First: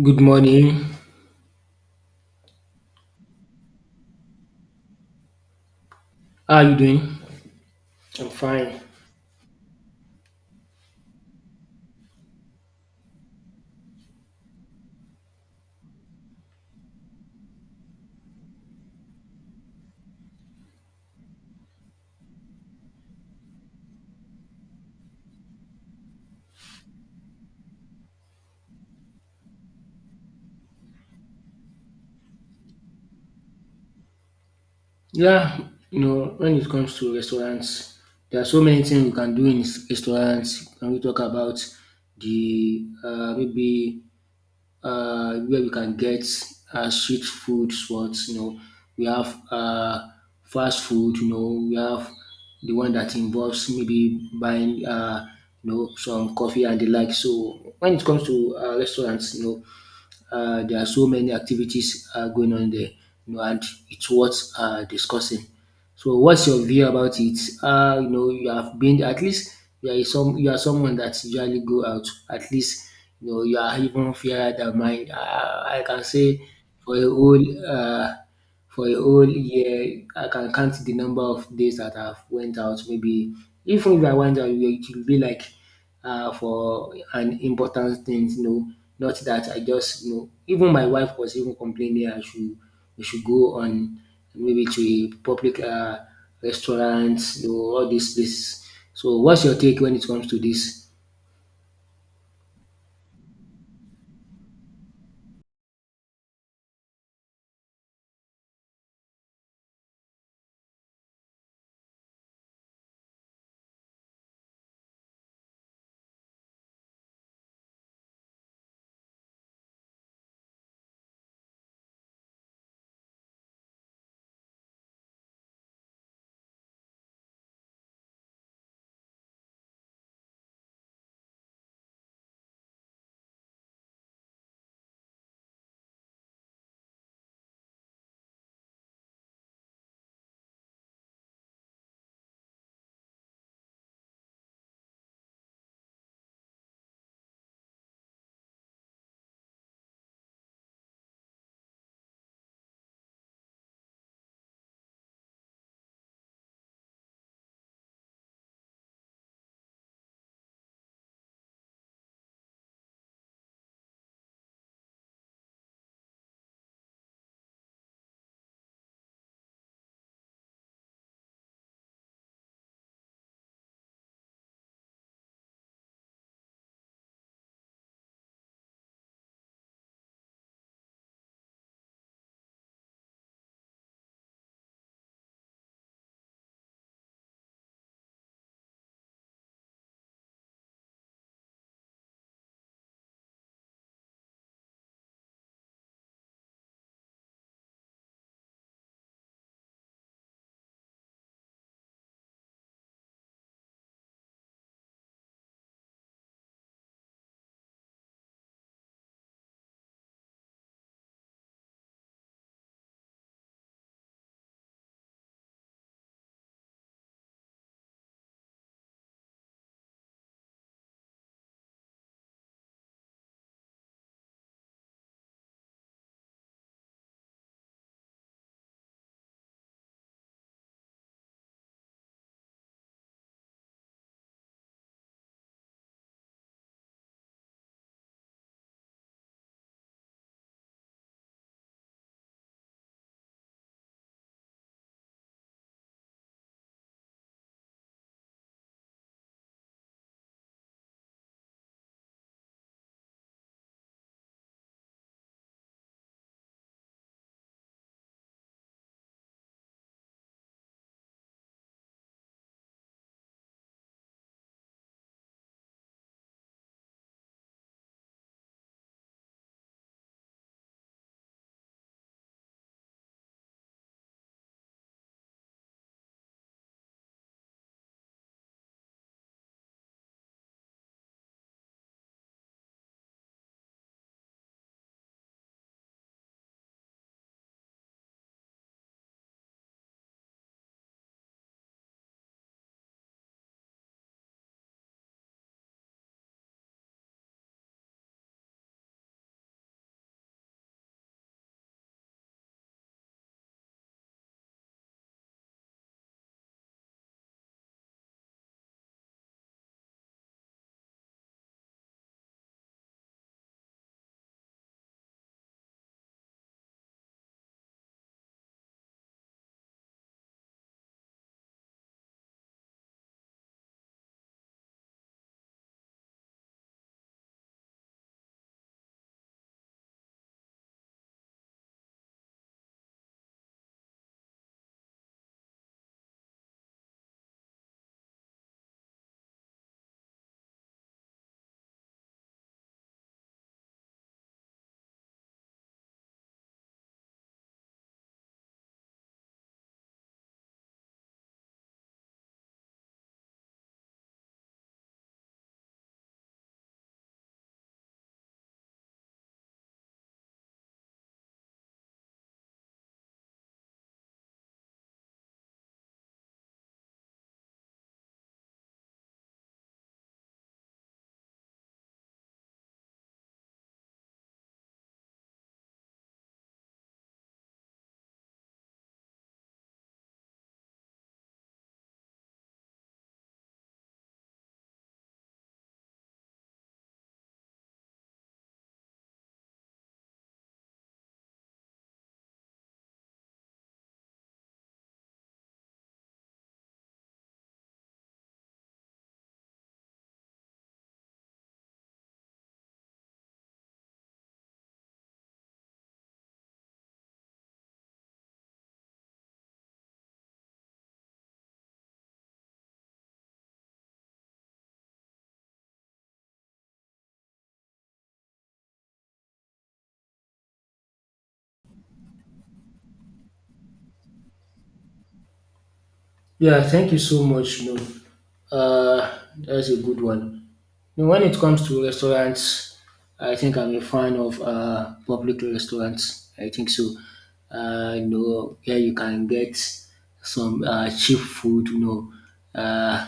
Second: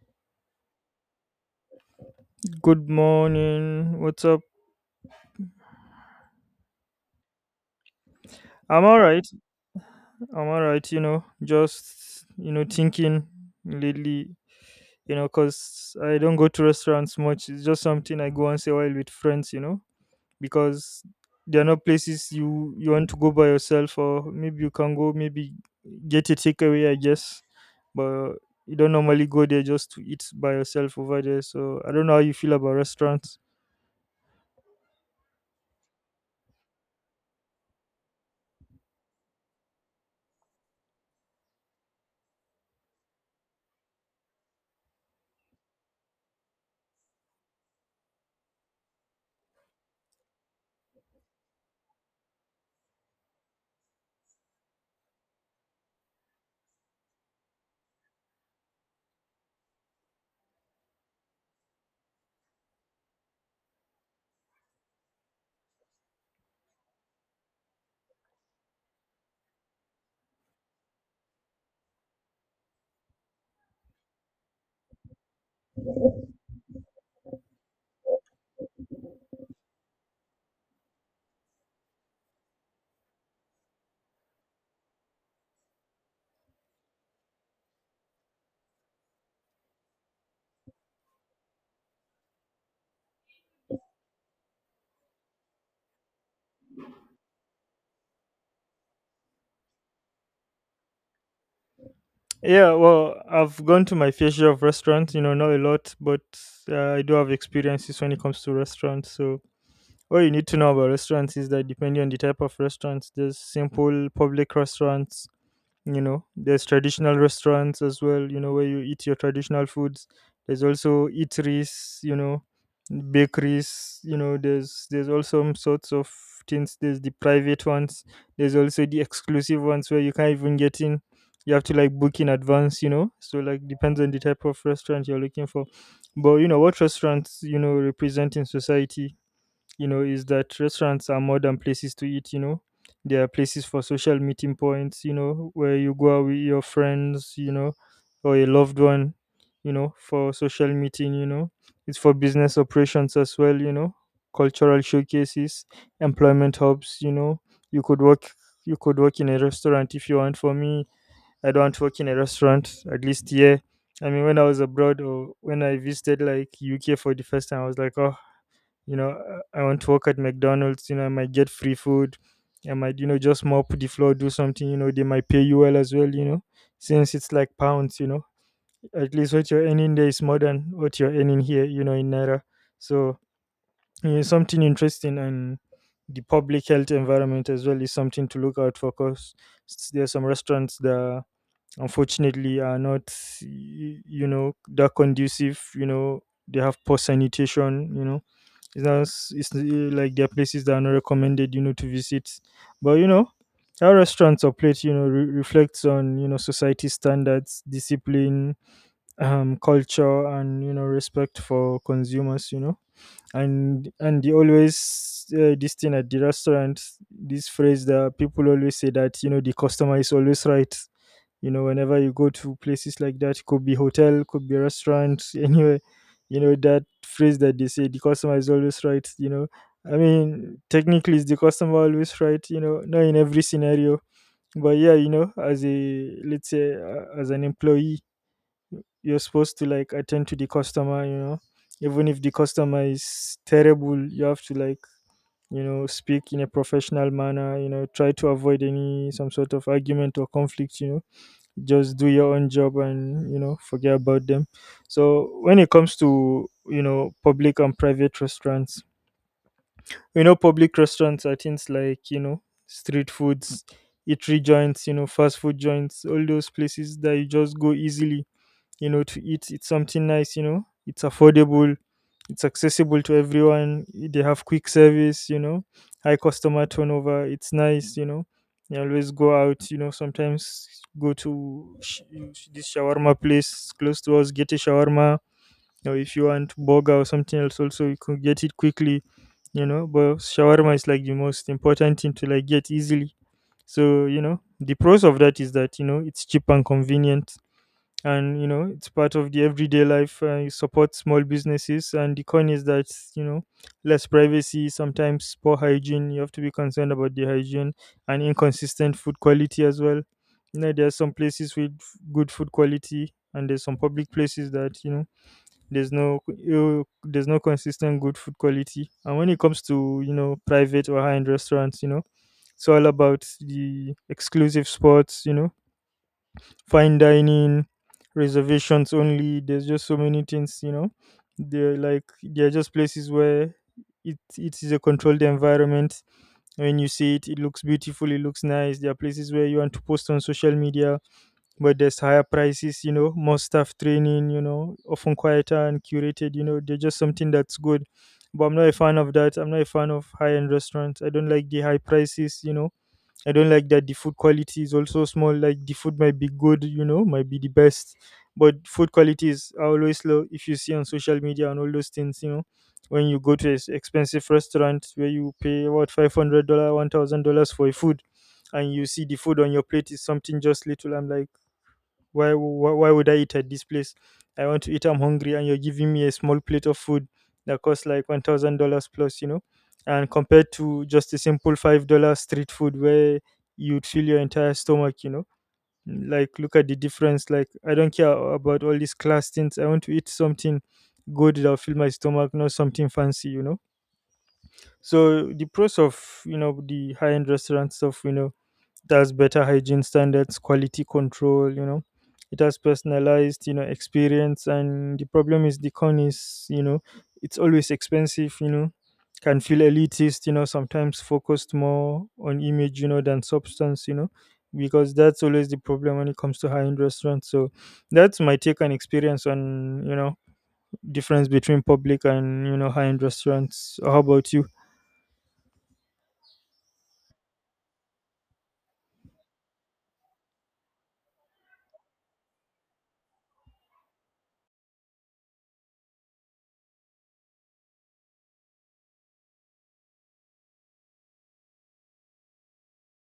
Good morning. Good morning. What's up? How are you doing? I'm fine. I'm all right. I'm all right, you know, just, you know, thinking lately, you know, because I don't go to restaurants much. It's just something I go once a while with friends, you know, because there are no places you want to go by yourself, or maybe you can go, maybe get a takeaway, I guess. But you don't normally go there just to eat by yourself over there. So I don't know how you feel about restaurants. Yeah, you know, when it comes to restaurants, there are so many things we can do in restaurants. Can we talk about the maybe where we can get street food spots? You know, we have fast food. You know, we have the one that involves maybe buying you know some coffee and the like. So when it comes to restaurants, you know there are so many activities going on there, you know, and it's worth discussing. So, what's your view about it? You know, you have been at least you are some you are someone that usually go out. At least you know you are even fairer than mine. I can say for a whole uh, for a whole year, I can count the number of days that I've went out. Maybe even if I went out, it will be like for an important things. You know, not that I just you know. Even my wife was even complaining I should we should go on maybe to a public restaurant, you know, all these places. So, what's your take when it comes to this? Yeah, well, I've gone to my fair share of restaurants, you know, not a lot, but I do have experiences when it comes to restaurants. So, all you need to know about restaurants is that depending on the type of restaurants, there's simple public restaurants, you know, there's traditional restaurants as well, you know, where you eat your traditional foods. There's also eateries, you know, bakeries, you know, there's all some sorts of things. There's the private ones. There's also the exclusive ones where you can't even get in. You have to like book in advance, you know, so like depends on the type of restaurant you're looking for. But you know what restaurants, you know, represent in society, you know, is that restaurants are more than places to eat, you know. They are places for social meeting points, you know, where you go out with your friends, you know, or a loved one, you know, for social meeting, you know. It's for business operations as well, you know, cultural showcases, employment hubs, you know. You could work you could work in a restaurant if you want. For me, I don't want to work in a restaurant, at least here. I mean when I was abroad or when I visited like UK for the first time, I was like, oh, you know, I want to work at McDonald's. You know, I might get free food, I might, you know, just mop the floor, do something. You know, they might pay you well as well, you know, since it's like pounds, you know. At least what you're earning there is more than what you're earning here, you know, in naira. So, you know, something interesting. And the public health environment as well is something to look out for, because there are some restaurants that unfortunately are not you know, that conducive, you know. They have poor sanitation, you know. It's not s- it's uh, like there are places that are not recommended, you know, to visit. But you know, how restaurants or plate, you know, reflects on, you know, society standards, discipline, culture, and, you know, respect for consumers, you know. And the always, this thing at the restaurant, this phrase that people always say that, you know, the customer is always right, you know. Whenever you go to places like that, could be hotel, could be restaurant, anywhere, you know, that phrase that they say, the customer is always right, you know. I mean, technically, is the customer always right? You know, not in every scenario. But yeah, you know, as a, let's say, as an employee, you're supposed to like attend to the customer, you know. Even if the customer is terrible, you have to like, you know, speak in a professional manner, you know, try to avoid any some sort of argument or conflict, you know. Just do your own job and, you know, forget about them. So when it comes to, you know, public and private restaurants, you know, public restaurants are things like, you know, street foods, eatery joints, you know, fast food joints, all those places that you just go easily, you know, to eat. It's something nice, you know, it's affordable, it's accessible to everyone. They have quick service, you know, high customer turnover. It's nice, you know. You always go out, you know, sometimes go to sh- this shawarma place close to us, get a shawarma. Or if you want burger or something else, also you could get it quickly, you know. But shawarma is like the most important thing to like get easily. So you know, the pros of that is that, you know, it's cheap and convenient, and you know, it's part of the everyday life. You support small businesses, and the con is that, you know, less privacy, sometimes poor hygiene. You have to be concerned about the hygiene and inconsistent food quality as well. You know, there are some places with good food quality, and there's some public places that, you know, there's no consistent good food quality. And when it comes to, you know, private or high-end restaurants, you know, it's all about the exclusive spots, you know, fine dining, reservations only. There's just so many things, you know. They're like, they're just places where it is a controlled environment. When you see it, it looks beautiful, it looks nice. There are places where you want to post on social media, but there's higher prices, you know, more staff training, you know, often quieter and curated, you know, they're just something that's good. But I'm not a fan of that. I'm not a fan of high end restaurants. I don't like the high prices, you know. I don't like that the food quality is also small. Like the food might be good, you know, might be the best, but food qualities are always low. If you see on social media and all those things, you know, when you go to an expensive restaurant where you pay what, $500, $1,000 for a food, and you see the food on your plate is something just little, I'm like, why would I eat at this place? I want to eat. I'm hungry, and you're giving me a small plate of food that costs like $1,000 plus. You know, and compared to just a simple $5 street food where you'd fill your entire stomach. You know, like look at the difference. Like I don't care about all these class things. I want to eat something good that'll fill my stomach, not something fancy. You know. So the pros of, you know, the high end restaurant stuff, you know, it has better hygiene standards, quality control, you know, it has personalized, you know, experience. And the problem is, the con is, you know, it's always expensive, you know, can feel elitist, you know, sometimes focused more on image, you know, than substance, you know, because that's always the problem when it comes to high-end restaurants. So that's my take and experience on, you know, difference between public and, you know, high-end restaurants. How about you? Yeah, thank you so much. No, uh, that's a good one. Now, when it comes to restaurants, I think I'm a fan of public restaurants. I think so. You know, here you can get some cheap food. You know, uh,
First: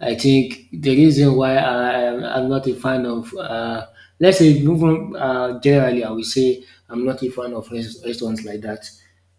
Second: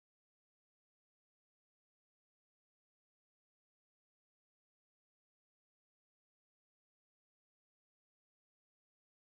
I think the reason why I'm not a fan of, let's say, even generally, I would say I'm not a fan of restaurants like that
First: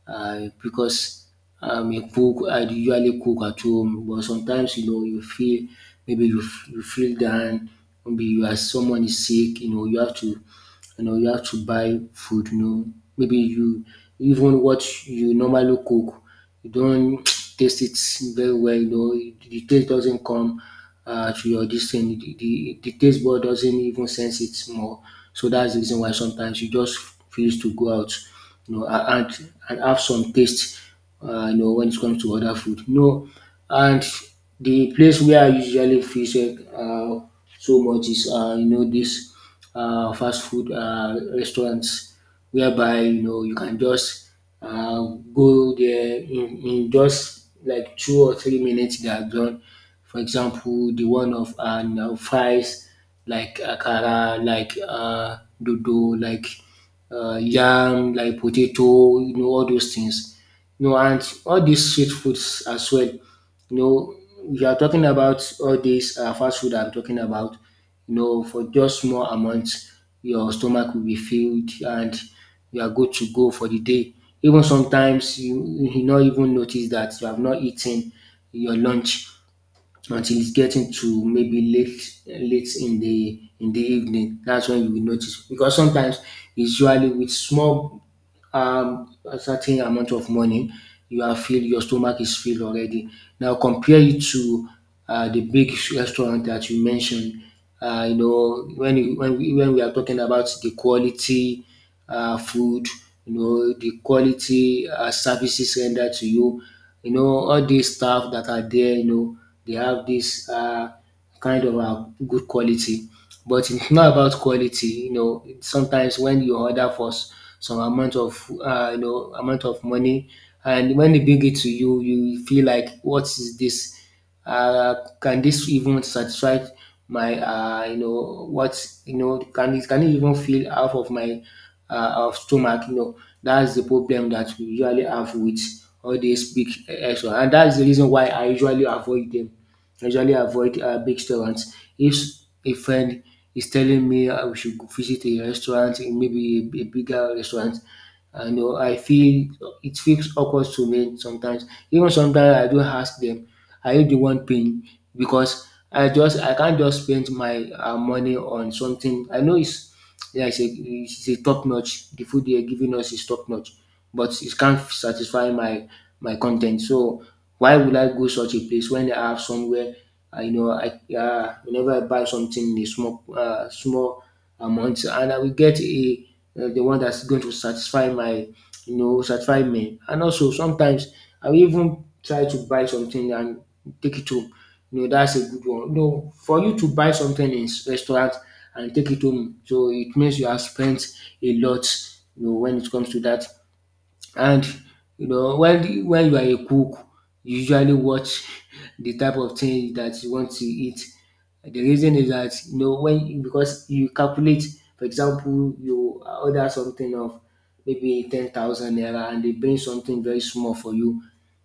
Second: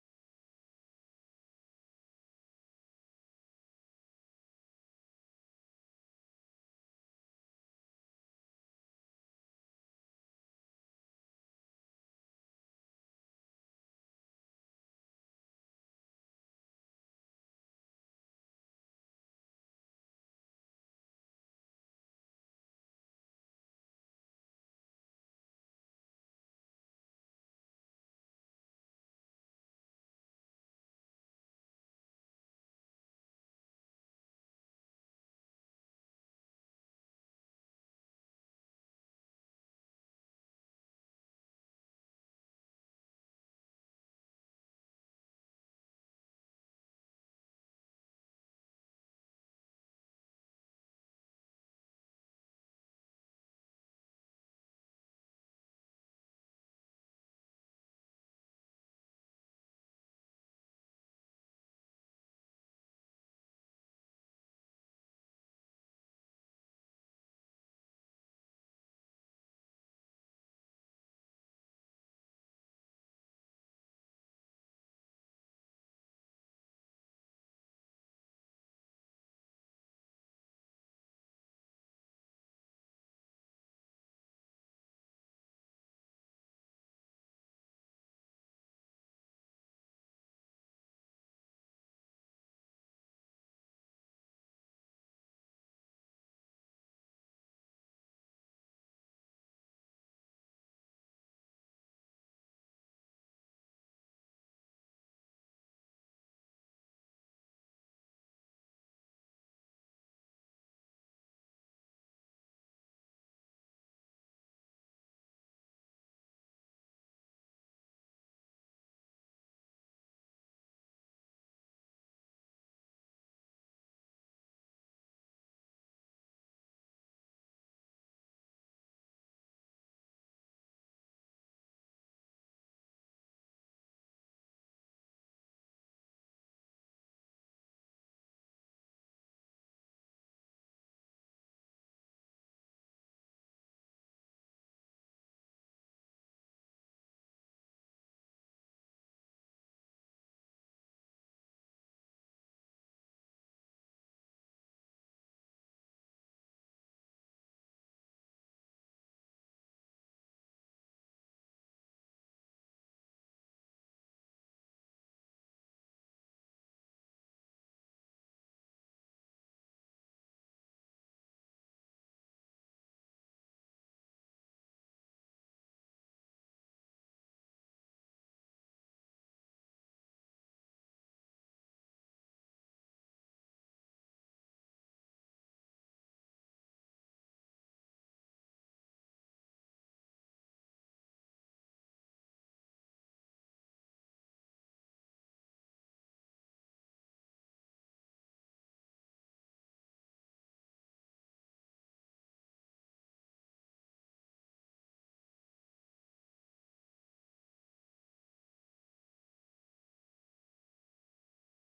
because a cook I usually cook at home, but sometimes you know you feel maybe you feel down, maybe you are someone is sick, you know you have to buy food, you know, maybe you even what you normally cook you don't taste it very well, you know, the taste doesn't come to your this thing, the taste bud doesn't even sense it more. So that's the reason why sometimes you just feel to go out, you know, and have some taste you know, when it comes to other food no. And the place where I usually visit so much is, you know, this fast food restaurants, whereby you know you can just uh, go there in just like 2 or 3 minutes. They are done. For example, the one of you know, fries, like akara, like dodo, like yam, like potato, you know, all those things. You know, and all these street foods as well, you know, you are talking about all this fast food I'm talking about, you know, for just small amounts, your stomach will be filled and you are good to go for the day. Even sometimes you not even notice that you have not eaten your lunch until it's getting to maybe late in the evening. That's when you will notice, because sometimes it's usually with small a certain amount of money, you are filled, your stomach is filled already. Now compare it to the big restaurant that you mentioned. You know, when we are talking about the quality food, you know, the quality services rendered to you, you know, all these staff that are there, you know, they have this kind of good quality. But it's not about quality, you know. Sometimes when you order for some amount of you know amount of money, and when they bring it to you, you feel like what is this? Uh, can this even satisfy my you know what you know? Can it even fill half of my of stomach? You know, that's the problem that we usually have with all these big extra, and that's the reason why I usually avoid them. I usually avoid big restaurants. If a friend is telling me we should go visit a restaurant, maybe a bigger restaurant, I know I feel it feels awkward to me sometimes. Even sometimes I do ask them, "Are you the one paying?" Because I can't just spend my money on something I know it's a top notch. The food they are giving us is top notch, but it can't satisfy my content. So why would I go such a place when I have somewhere? I know I whenever I buy something in a small amount, and I will get a the one that's going to satisfy my you know satisfy me. And also sometimes I will even try to buy something and take it home, no, that's a good one. No, for you to buy something in restaurant and take it home, so it means you have spent a lot. You know, when it comes to that, and you know when you are a cook, you usually watch the type of thing that you want to eat. The reason is that you know when because you calculate, for example, you order something of maybe 10,000 naira and they bring something very small for you,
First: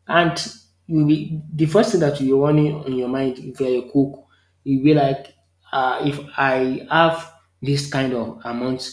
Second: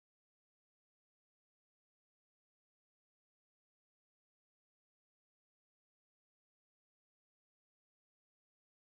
and you be the first thing that you want in your mind if you're a cook, you be like, if I have this kind of amount,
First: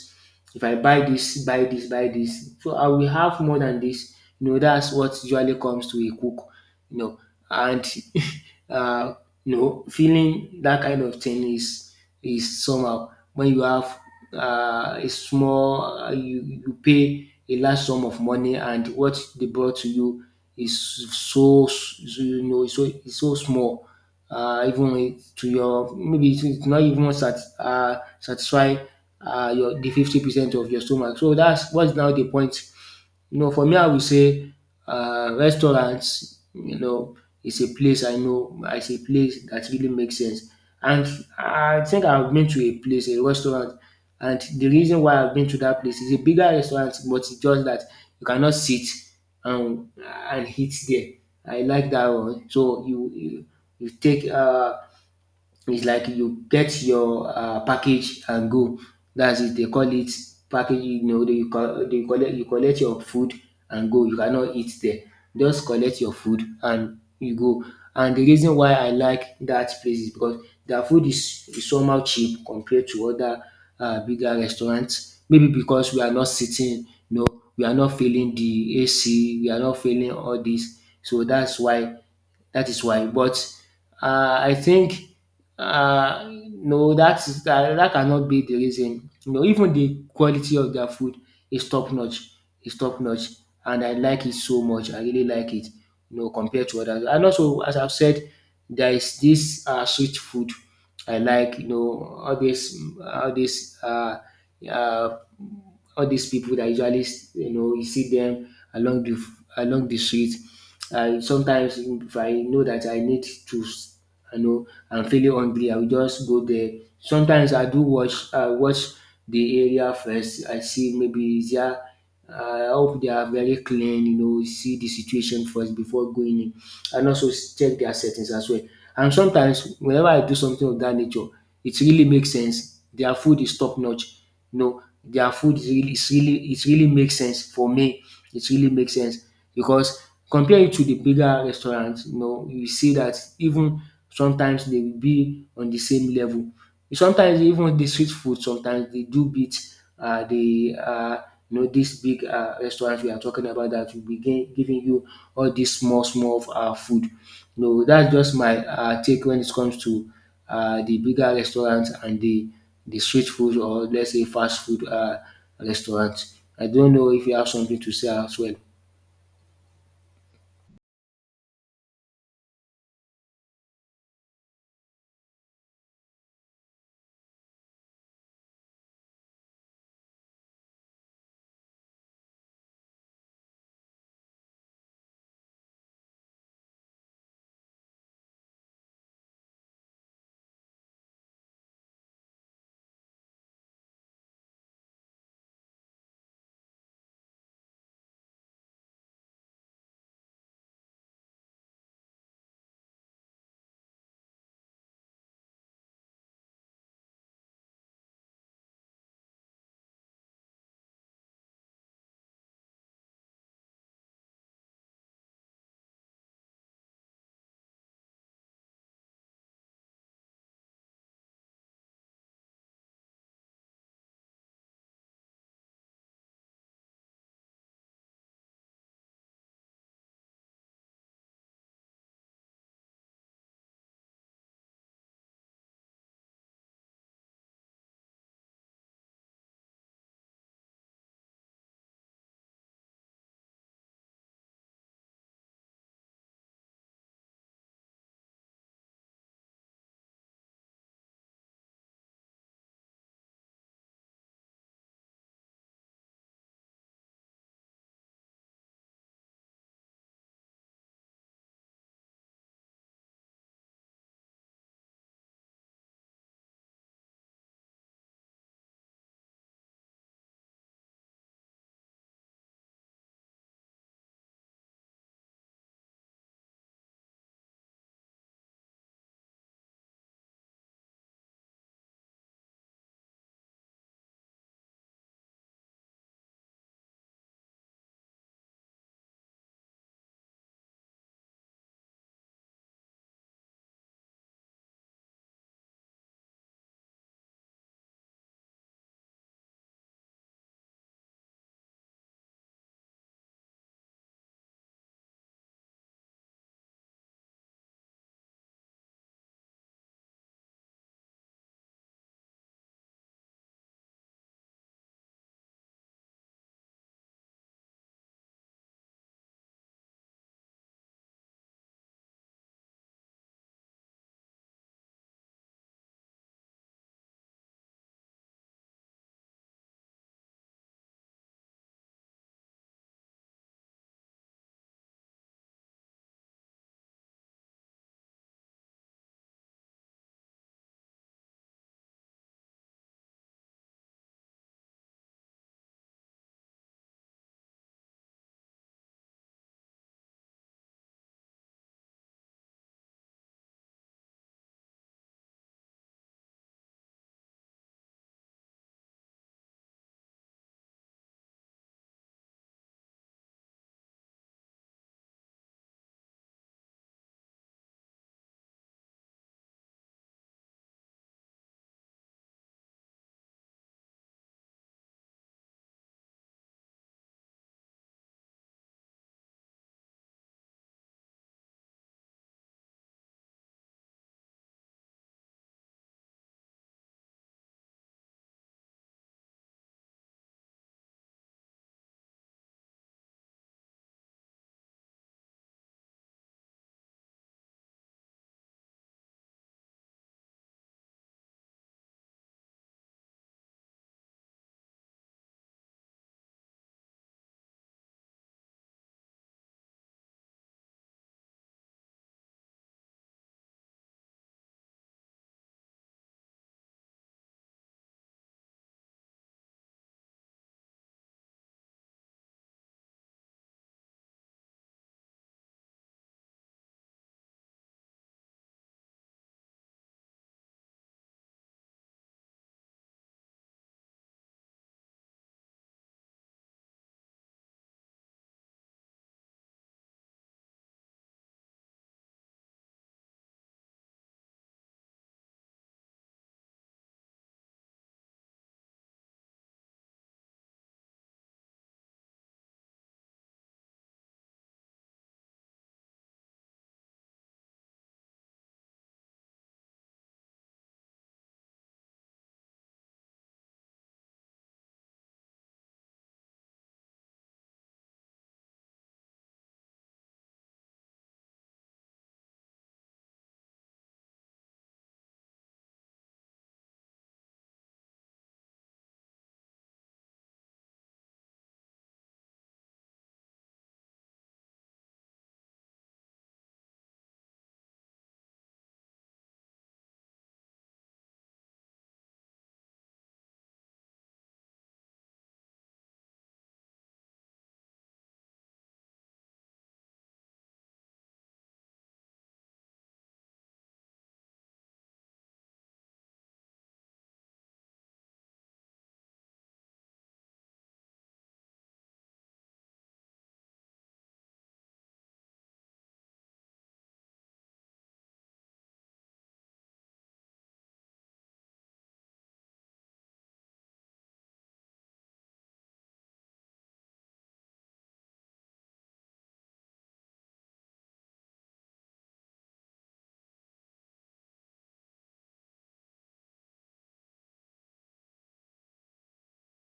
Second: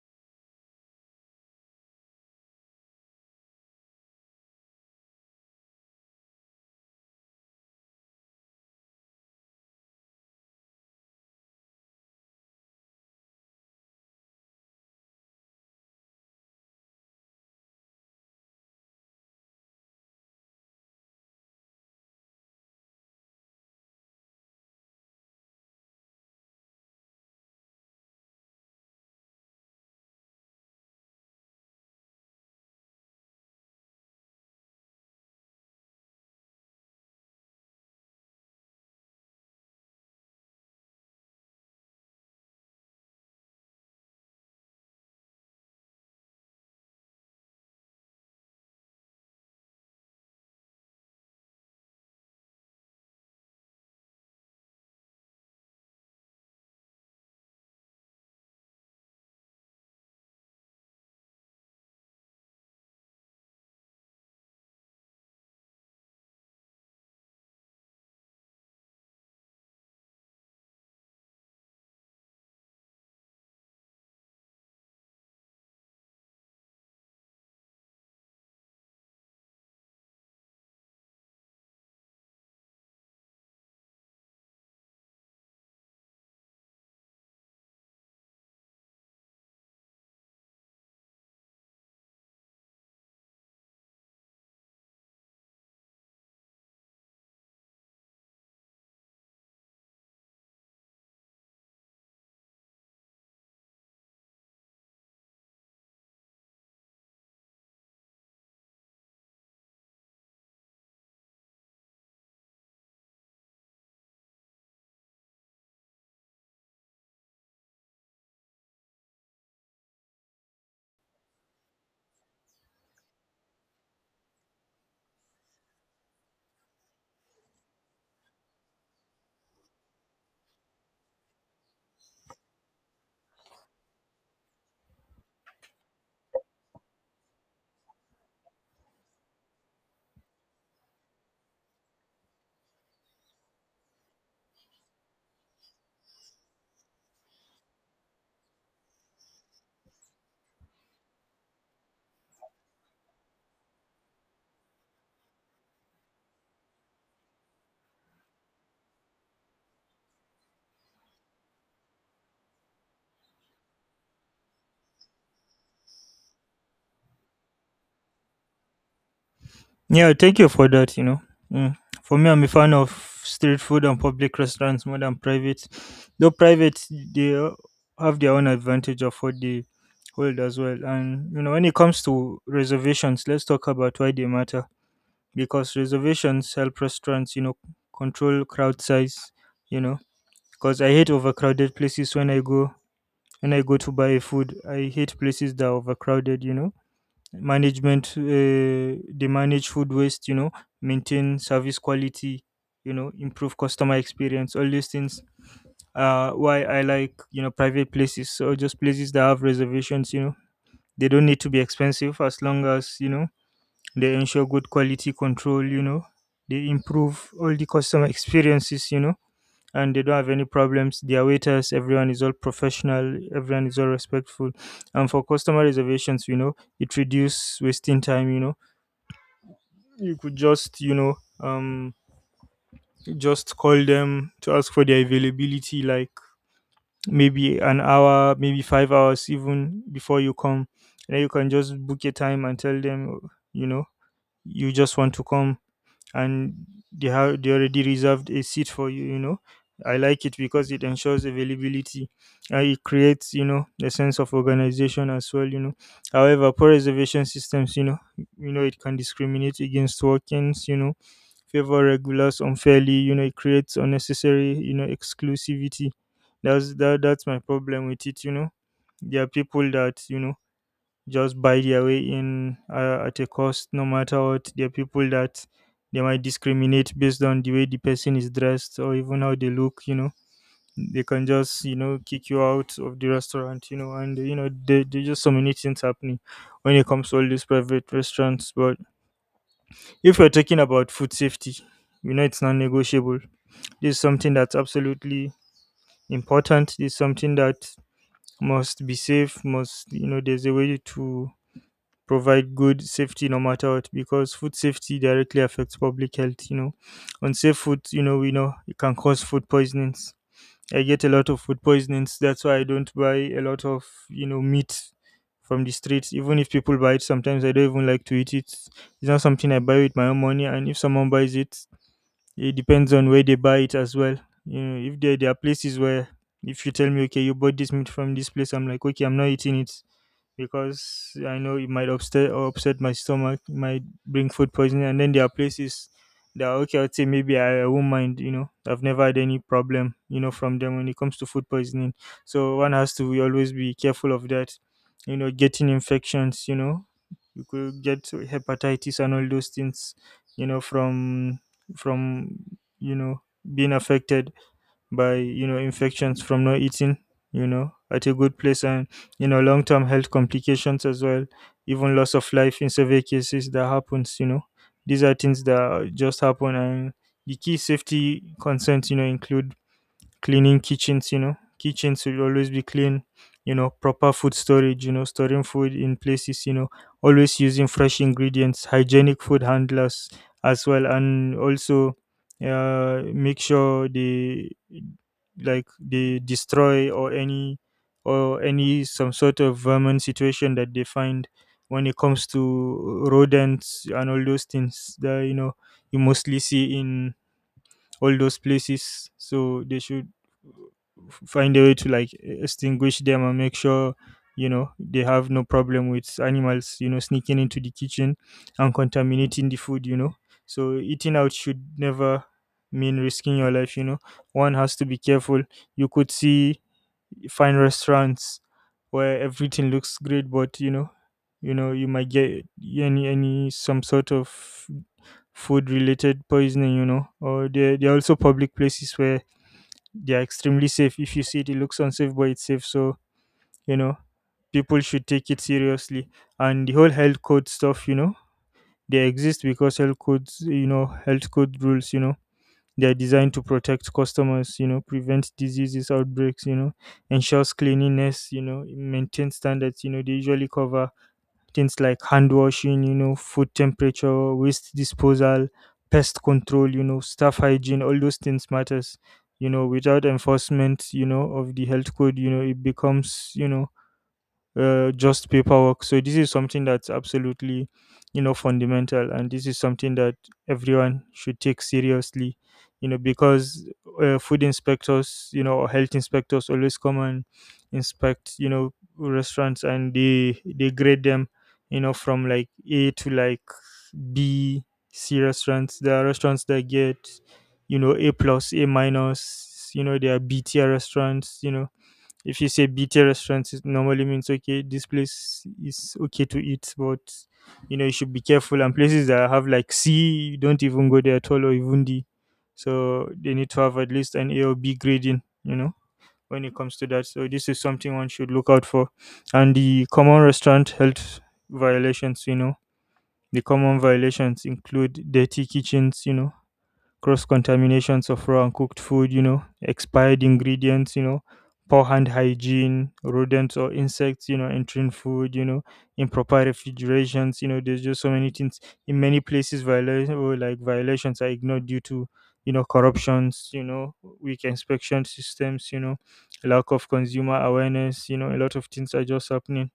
if I buy this, buy this, buy this. So I will have more than this. You know, that's what usually comes to a cook. You know, and uh, you know, feeling that kind of thing is somehow. When you have you pay a large sum of money, and what they brought to you is so, so so is so small, even to your, maybe it's not even sat, satisfy your the 50% of your stomach. So that's what's now the point. You know, for me, I will say restaurants, you know, is a place I know, is a place that really makes sense. And I think I've been to a place, a restaurant, and the reason why I've been to that place is a bigger restaurant, but it's just that you cannot sit and eat there. I like that one. So you take it's like you get your package and go. That's it. They call it package. You know, they collect your food and go. You cannot eat there. Just collect your food and you go. And the reason why I like that place is because their food is, somehow cheap compared to other bigger restaurants. Maybe because we are not sitting, you know, we are not feeling the AC, we are not feeling all this. So that's why that is why. But I think no, that is that cannot be the reason. You know, even the quality of their food is top notch. Is top notch, and I like it so much. I really like it. You know, compared to others. And also, as I've said, there is this street food I like. You know, all this, all this. Uh, all these people that usually you know you see them along the along the street. I sometimes, if I know that I need to you know, I'm feeling hungry, I will just go there. Sometimes I watch the area first. I see maybe is there, I hope they are very clean, you know, see the situation first before going in, and also check their settings as well. And sometimes whenever I do something of that nature, it really makes sense. Their food is top notch. You know, their food is really, it's really, it really makes sense for me, it really makes sense, because compare it to the bigger restaurants, you know, you see that even sometimes they will be on the same level. Sometimes even the street food, sometimes they do beat the you know this big restaurant we are talking about that will be giving you all this small food. You know, that's just my take when it comes to the bigger restaurants and the street food, or let's say fast food restaurant. I don't know if you have something to say as well. Yeah, thank you for that. You know, mm. For me, I'm a fan of street food and public restaurants more than private. Though private, they have their own advantage of what they hold as well. And you know, when it comes to reservations, let's talk about why they matter. Because reservations help restaurants, you know, control crowd size. You know, because I hate overcrowded places. When I go to buy food, I hate places that are overcrowded, you know. Management, they manage food waste, you know, maintain service quality, you know, improve customer experience, all these things. Why I like, you know, private places, or just places that have reservations, you know, they don't need to be expensive, as long as, you know, they ensure good quality control, you know, they improve all the customer experiences, you know, and they don't have any problems. Their waiters, everyone is all professional, everyone is all respectful. And for customer reservations, you know, it reduce wasting time, you know. You could just, you know, um just call them to ask for their availability like maybe an hour, maybe 5 hours even before you come. And then you can just book a time and tell them, you know, you just want to come, and they already reserved a seat for you, you know. I like it because it ensures availability, and it creates, you know, a sense of organization as well, you know. However, poor reservation systems, you know, you know, it can discriminate against walk-ins, you know, favor regulars unfairly, you know, it creates unnecessary, you know, exclusivity. That's my problem with it, you know. There are people that, you know, just buy their way in, at a cost, no matter what. There are people that they might discriminate based on the way the person is dressed or even how they look, you know. They can just, you know, kick you out of the restaurant, you know, and, you know, there just so many things happening when it comes to all these private restaurants. But if you're talking about food safety, you know, it's non negotiable. This is something that's absolutely important. This is something that must be safe, must, there's a way to provide good safety no matter what, because food safety directly affects public health, you know. Unsafe food, you know, we know it can cause food poisonings. I get a lot of food poisonings, that's why I don't buy a lot of, you know, meat from the streets. Even if people buy it, sometimes I don't even like to eat it. It's not something I buy with my own money, and if someone buys it, it depends on where they buy it as well. You know, if there are places where, if you tell me, okay, you bought this meat from this place, I'm like, okay, I'm not eating it, because I know it might upset or upset my stomach, might bring food poisoning. And then there are places that are okay, I'd say maybe I won't mind, you know, I've never had any problem, you know, from them when it comes to food poisoning. So one has to always be careful of that, you know, getting infections, you know, you could get hepatitis and all those things, you know, from, you know, being affected by, you know, infections from not eating, you know, at a good place, and, you know, long-term health complications as well, even loss of life in severe cases. That happens, you know. These are things that just happen. And the key safety concerns, you know, include cleaning kitchens, you know, kitchens will always be clean, you know, proper food storage, you know, storing food in places, you know, always using fresh ingredients, hygienic food handlers as well, and also make sure they, like, they destroy or any some sort of vermin situation that they find when it comes to rodents and all those things that, you know, you mostly see in all those places. So they should find a way to, like, extinguish them and make sure, you know, they have no problem with animals, you know, sneaking into the kitchen and contaminating the food, you know. So eating out should never mean risking your life, you know. One has to be careful. You could see fine restaurants where everything looks great, but, you know, you know, you might get any some sort of food related poisoning, you know, or they're also public places where they're extremely safe. If you see it, it looks unsafe, but it's safe. So, you know, people should take it seriously. And the whole health code stuff, you know, they exist because health codes, you know, health code rules, you know, they're designed to protect customers, you know, prevent diseases, outbreaks, you know, ensures cleanliness, you know, maintain standards, you know, they usually cover things like hand washing, you know, food temperature, waste disposal, pest control, you know, staff hygiene, all those things matters. You know, without enforcement, you know, of the health code, you know, it becomes, you know, just paperwork. So this is something that's absolutely, you know, fundamental, and this is something that everyone should take seriously, you know, because food inspectors, you know, or health inspectors always come and inspect, you know, restaurants, and they grade them, you know, from like A to like B, C restaurants. There are restaurants that get, you know, A plus, A minus. You know, there are B tier restaurants. You know, if you say BT restaurants, it normally means, okay, this place is okay to eat, but, you know, you should be careful. And places that have like C, don't even go there at all, or even D. So they need to have at least an A or B grading. You know, when it comes to that. So this is something one should look out for, and the common restaurant health violations. You know, the common violations include dirty kitchens. You know, cross contaminations of raw and cooked food, you know, expired ingredients, you know, poor hand hygiene, rodents or insects, you know, entering food, you know, improper refrigerations, you know, there's just so many things. In many places, violation oh, like violations are ignored due to, you know, corruptions, you know, weak inspection systems, you know, lack of consumer awareness, you know, a lot of things are just happening.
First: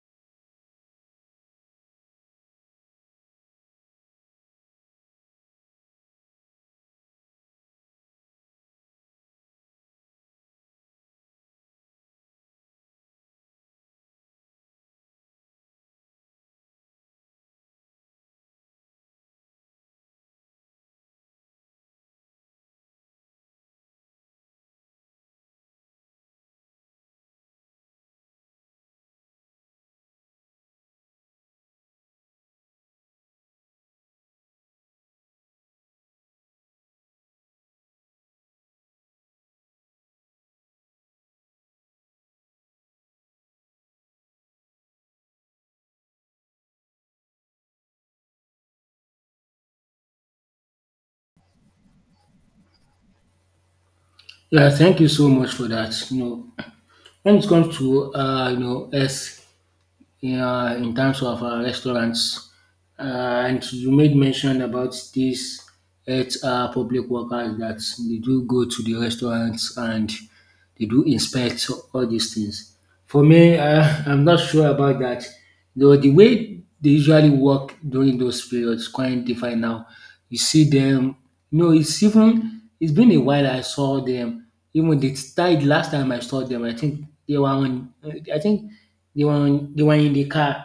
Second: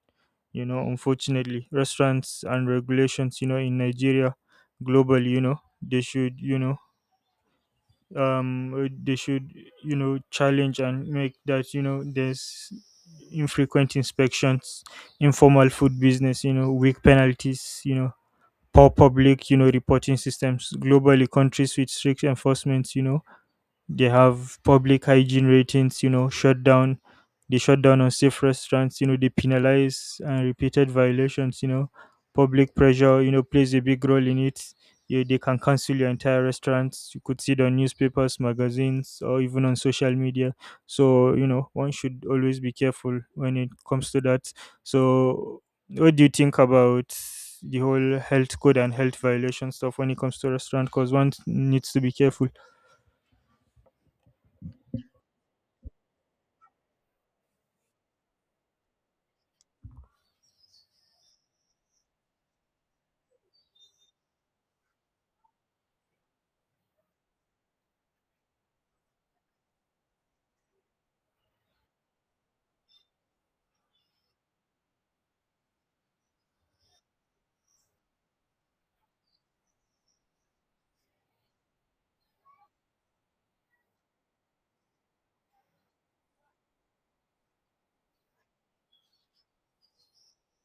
You know, unfortunately, restaurants and regulations, you know, in Nigeria, globally, you know, they should, you know, they should, you know, challenge and make that, you know, there's infrequent inspections, informal food business, you know, weak penalties, you know, poor public, you know, reporting systems globally. Countries with strict enforcement, you know, they have public hygiene ratings, you know, shut down. They shut down on safe restaurants, you know, they penalize and repeated violations, you know. Public pressure, you know, plays a big role in it. Yeah, they can cancel your entire restaurants. You could see it on newspapers, magazines, or even on social media. So, you know, one should always be careful when it comes to that. So, what do you think about the whole health code and health violation stuff when it comes to restaurant? Because one needs to be careful. Yeah, thank you so much for that. You know, when it comes to you know, in terms of restaurants, uh, and you made mention about these eight public workers that they do go to the restaurants and they do inspect, so, all these things. For me, I'm not sure about that. Though the way they usually work during those periods quite different now. You see them. No, it's even it's been a while I saw them. Even the tide last time I saw them, I think they were on. I think They were in the car,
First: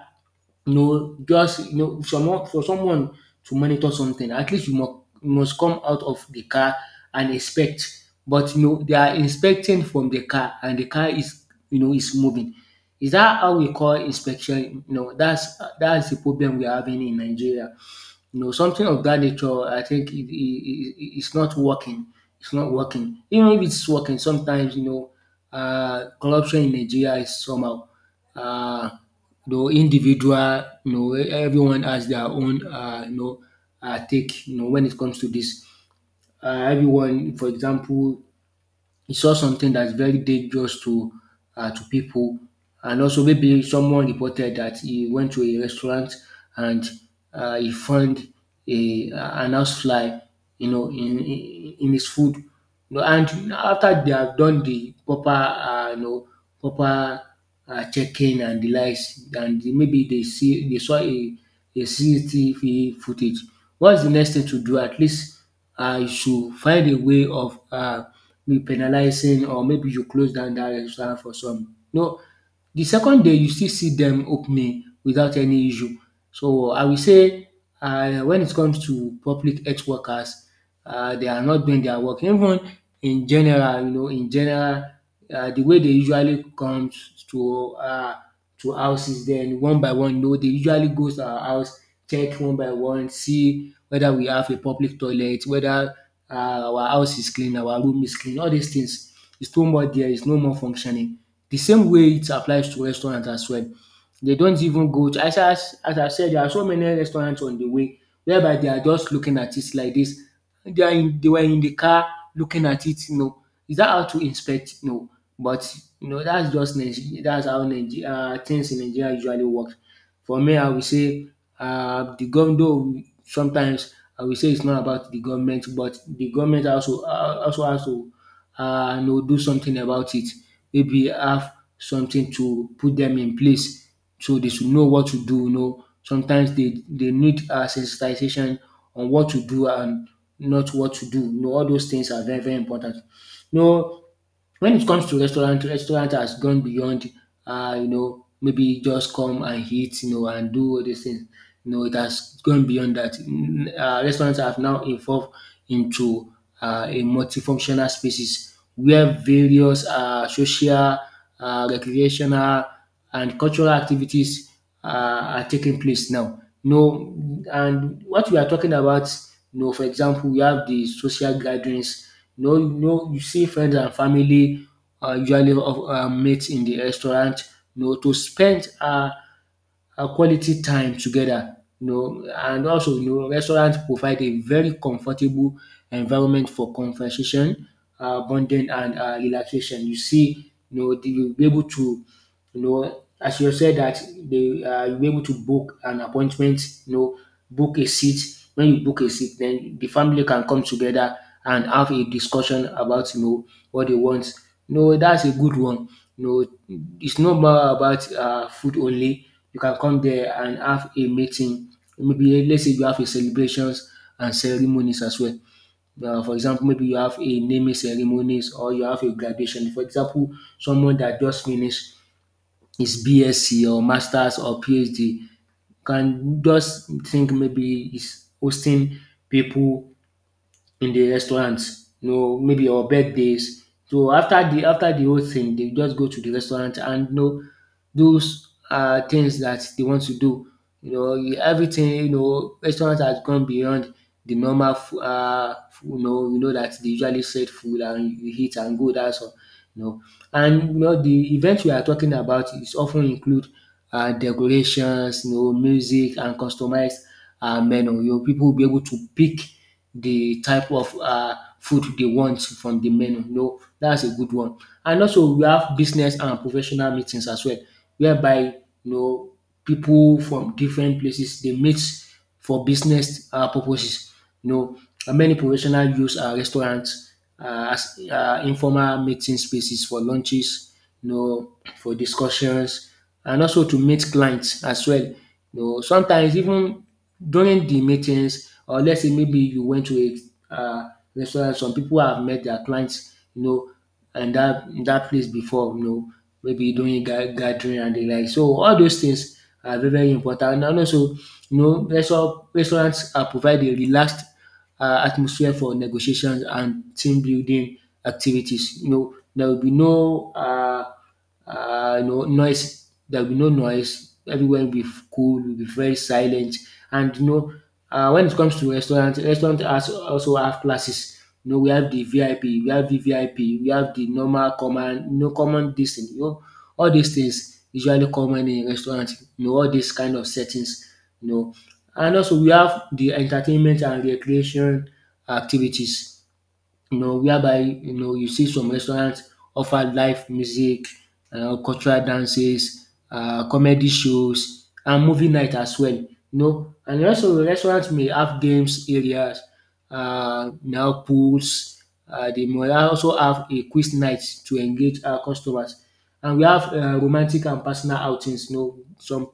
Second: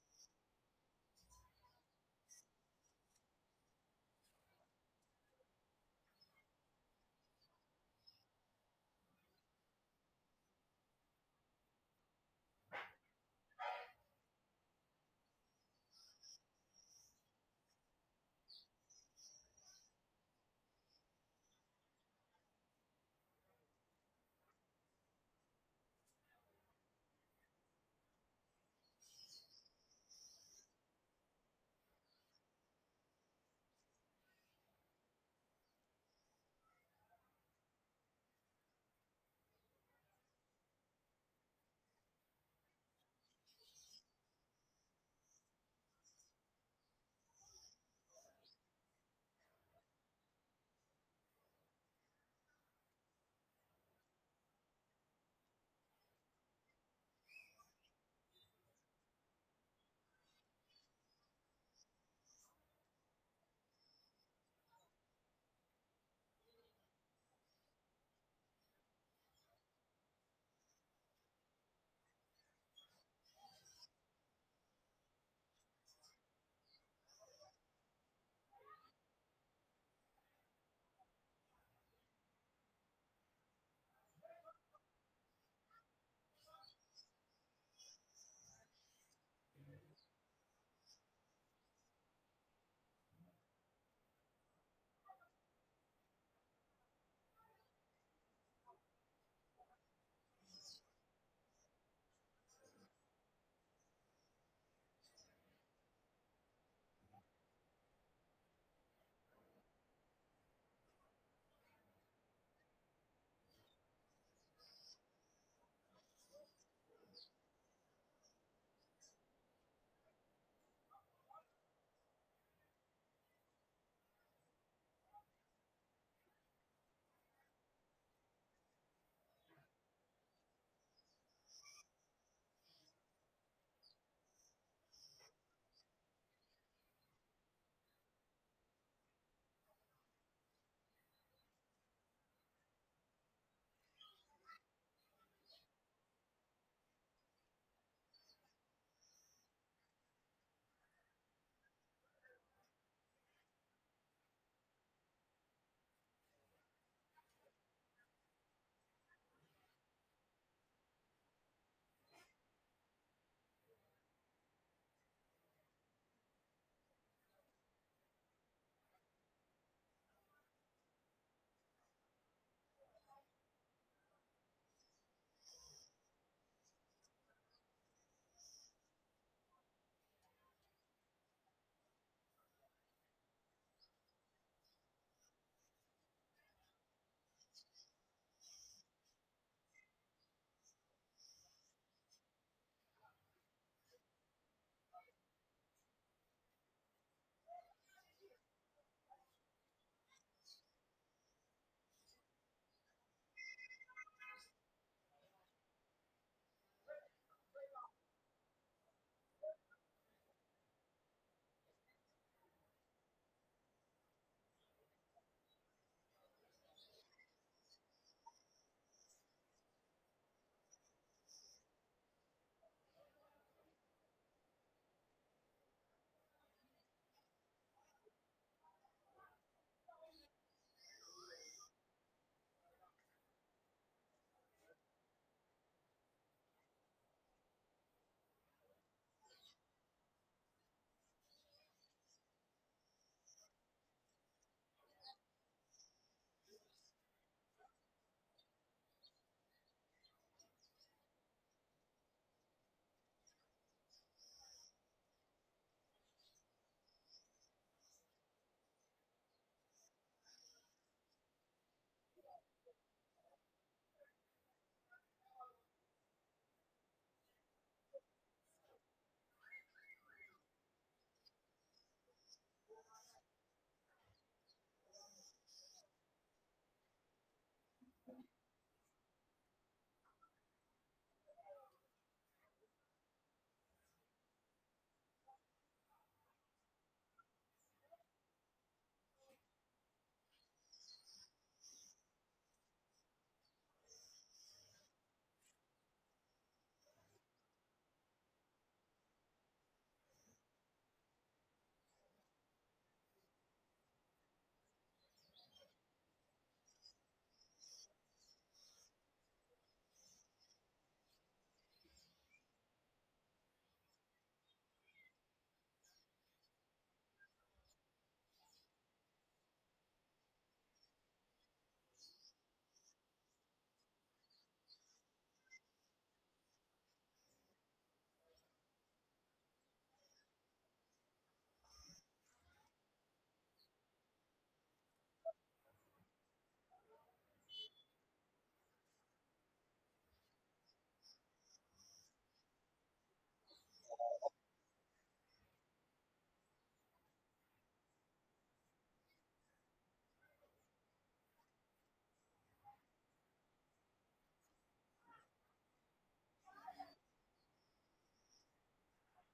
you know, just, you know, someone for someone to monitor something. At least you must come out of the car and inspect. But, you know, they are inspecting from the car, and the car is, you know, is moving. Is that how we call inspection? You know, that's the problem we are having in Nigeria. You know, something of that nature, I think it's not working. It's not working. Even if it's working, sometimes, you know, corruption in Nigeria is somehow, uh, you know, individual, you know, everyone has their own, you know, take, you know, when it comes to this. Everyone, for example, he saw something that's very dangerous to, to people. And also maybe someone reported that he went to a restaurant and, he found a an housefly, you know, in, in his food, you know, and after they have done the proper, you know, proper, checking and the likes. And maybe they saw a CCTV footage. What's the next thing to do? At least, should find a way of, maybe penalizing or maybe you close down that restaurant for some. No, the second day you still see them opening without any issue. So I will say, when it comes to public health workers, they are not doing their work. Even in general, you know, in general, the way they usually comes to, to houses, then one by one, you know, they usually goes to our house, check one by one, see whether we have a public toilet, whether, our house is clean, our room is clean. All these things its no more there. It's no more functioning. The same way it applies to restaurant as well. They don't even go to, as I said, there are so many restaurants on the way whereby they are just looking at it like this. They were in the car looking at it, you know. Is that how to inspect? No. But, you know, that's just Nigeria, that's how Nigeria, things in Nigeria usually work. For me, I will say, the governor, sometimes I will say it's not about the government, but the government also, also has to, you know, do something about it. Maybe have something to put them in place so they should know what to do. You know, sometimes they need, sensitization on what to do and not what to do. You know, all those things are very important. You know, when it comes to restaurant, restaurant has gone beyond, you know, maybe just come and eat, you know, and do all these things. You know, it has gone beyond that. Restaurants have now evolved into, a multifunctional spaces where various, social, recreational, and cultural activities, are taking place now. You know, and what we are talking about, you know, for example, we have the social gatherings. No, no, you see friends and family are usually meet in the restaurant, you know, to spend quality time together, you know. And also, you know, restaurant provide a very comfortable environment for conversation, bonding and, relaxation. You see, you know, you'll be able to, you know, as you said that they you'll be able to book an appointment, you know, book a seat. When you book a seat, then the family can come together and have a discussion about, you know, what they want. No, that's a good one. No, it's not more about, food only. You can come there and have a meeting. Maybe let's say you have a celebrations and ceremonies as well. For example, maybe you have a naming ceremonies or you have a graduation. For example, someone that just finished his BSc or Masters or PhD can just think maybe he's hosting people in the restaurants, you know, maybe our birthdays. So after the whole thing, they just go to the restaurant and, you know, those are things that they want to do. You know, everything. You know, restaurant has gone beyond the normal. You know, you know that they usually set food and you eat and go. That's all. You know, and you know the event we are talking about is often include, decorations, you know, music and customized, menu. You know, people will be able to pick the type of, food they want from the menu. No, that's a good one. And also we have business and professional meetings as well, whereby, you know, people from different places dey meet for business purposes. You know, and many professional use restaurant as informal meeting spaces for lunches, you know, for discussions and also to meet clients as well. You know, sometimes even during the meetings, or let's say maybe you went to a restaurant, some people have met their clients, you know, and that place before, you know, maybe doing gathering and the like. So all those things are very important. And also, you know, restaurants are provide a relaxed, atmosphere for negotiations and team building activities. You know, there will be no, you know, noise. There will be no noise. Everywhere will be cool. Will be very silent. And you know, when it comes to restaurant, restaurant has, also have classes. You know, we have the VIP, we have the VIP, we have the normal common, you know, common this thing. You know, all these things usually common in restaurant. You know, all these kind of settings. You know, and also we have the entertainment and recreation activities, you know, whereby, you know, you see some restaurants offer live music, cultural dances, comedy shows and movie night as well, you know. And also restaurants may have games areas, now pools. They may also have a quiz night to engage our customers. And we have romantic and personal outings, you know. some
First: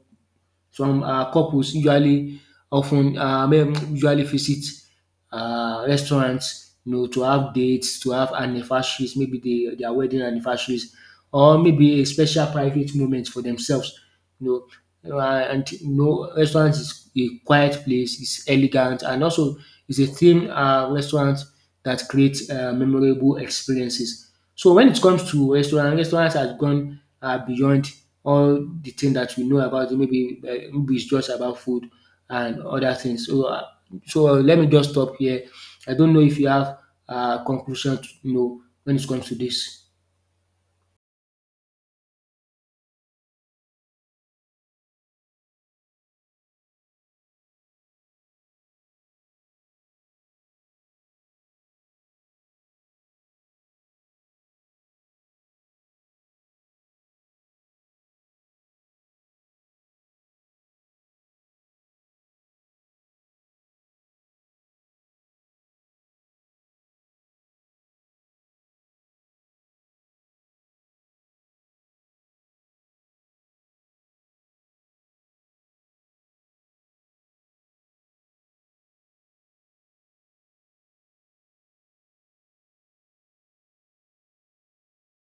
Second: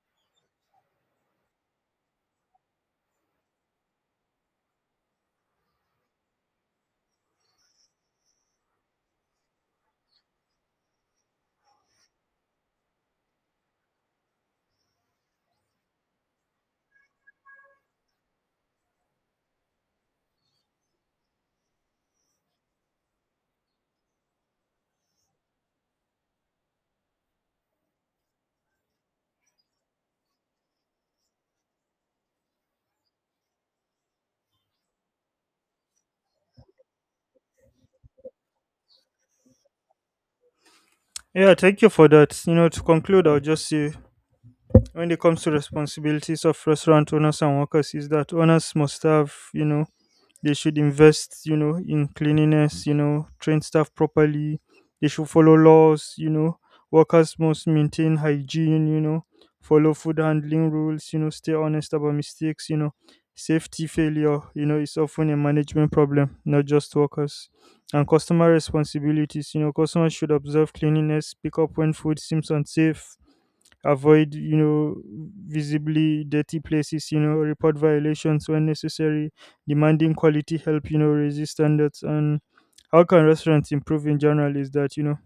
some um couples usually often, ten men usually visit restaurants, you know, to have dates, to have anniversaries, maybe they their wedding anniversaries, or maybe a special private moment for themselves, you know. And, you know, restaurant is a quiet place, is elegant, and also it's a theme, restaurant that creates, memorable experiences. So when it comes to restaurant, restaurants has gone, beyond all the thing that we know about it. Maybe, maybe it's just about food and other things. So, so let me just stop here. I don't know if you have, conclusion to know when it comes to this. Yeah, thank you for that. You know, to conclude, I'll just say when it comes to responsibilities of restaurant owners and workers, is that owners must have, you know, they should invest, you know, in cleanliness, you know, train staff properly. They should follow laws, you know. Workers must maintain hygiene, you know, follow food handling rules, you know, stay honest about mistakes, you know. Safety failure, you know, is often a management problem, not just workers. And customer responsibilities, you know, customers should observe cleanliness, pick up when food seems unsafe, avoid, you know, visibly dirty places, you know, report violations when necessary, demanding quality help, you know, raise standards. And how can restaurants improve in general is that, you know,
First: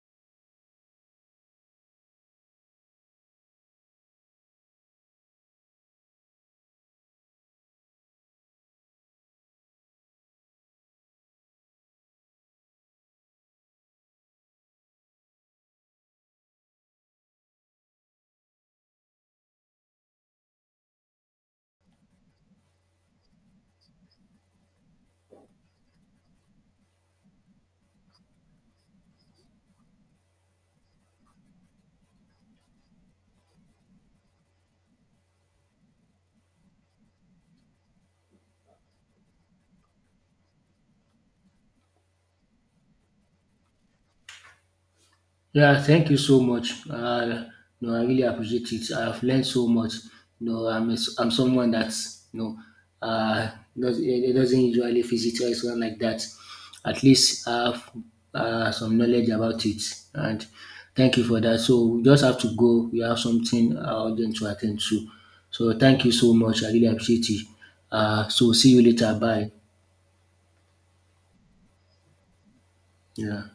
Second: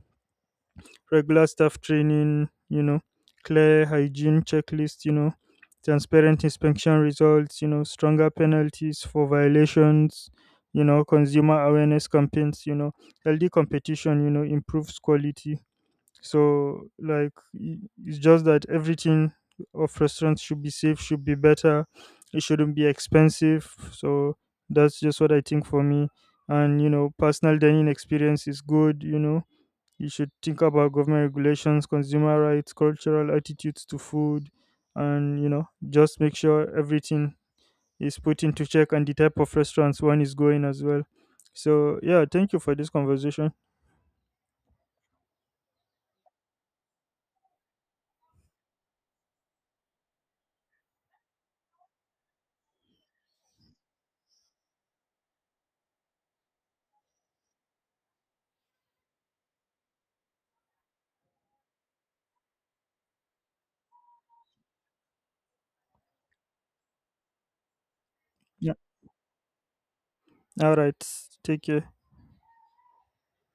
regular staff training, you know, clear hygiene checklist, you know, transparent inspection results, you know, stronger penalties for violations, you know, consumer awareness campaigns, you know, healthy competition, you know, improves quality. So, like, i- it's just that everything of restaurants should be safe, should be better. It shouldn't be expensive. So that's just what I think for me. And, you know, personal dining experience is good. You know, you should think about government regulations, consumer rights, cultural attitudes to food, and, you know, just make sure everything is put into check and the type of restaurants one is going as well. So yeah, thank you for this conversation. Yeah, thank you so much. No, I really appreciate it. I've learned so much. No, I'm someone that's, you know, uh doesn't usually visit restaurant like that. At least I have, some knowledge about it, and thank you for that. So we just have to go. We have something, urgent to attend to. So thank you so much. I really appreciate it. So see Yeah. you later. Bye. All right. Take care. Yeah.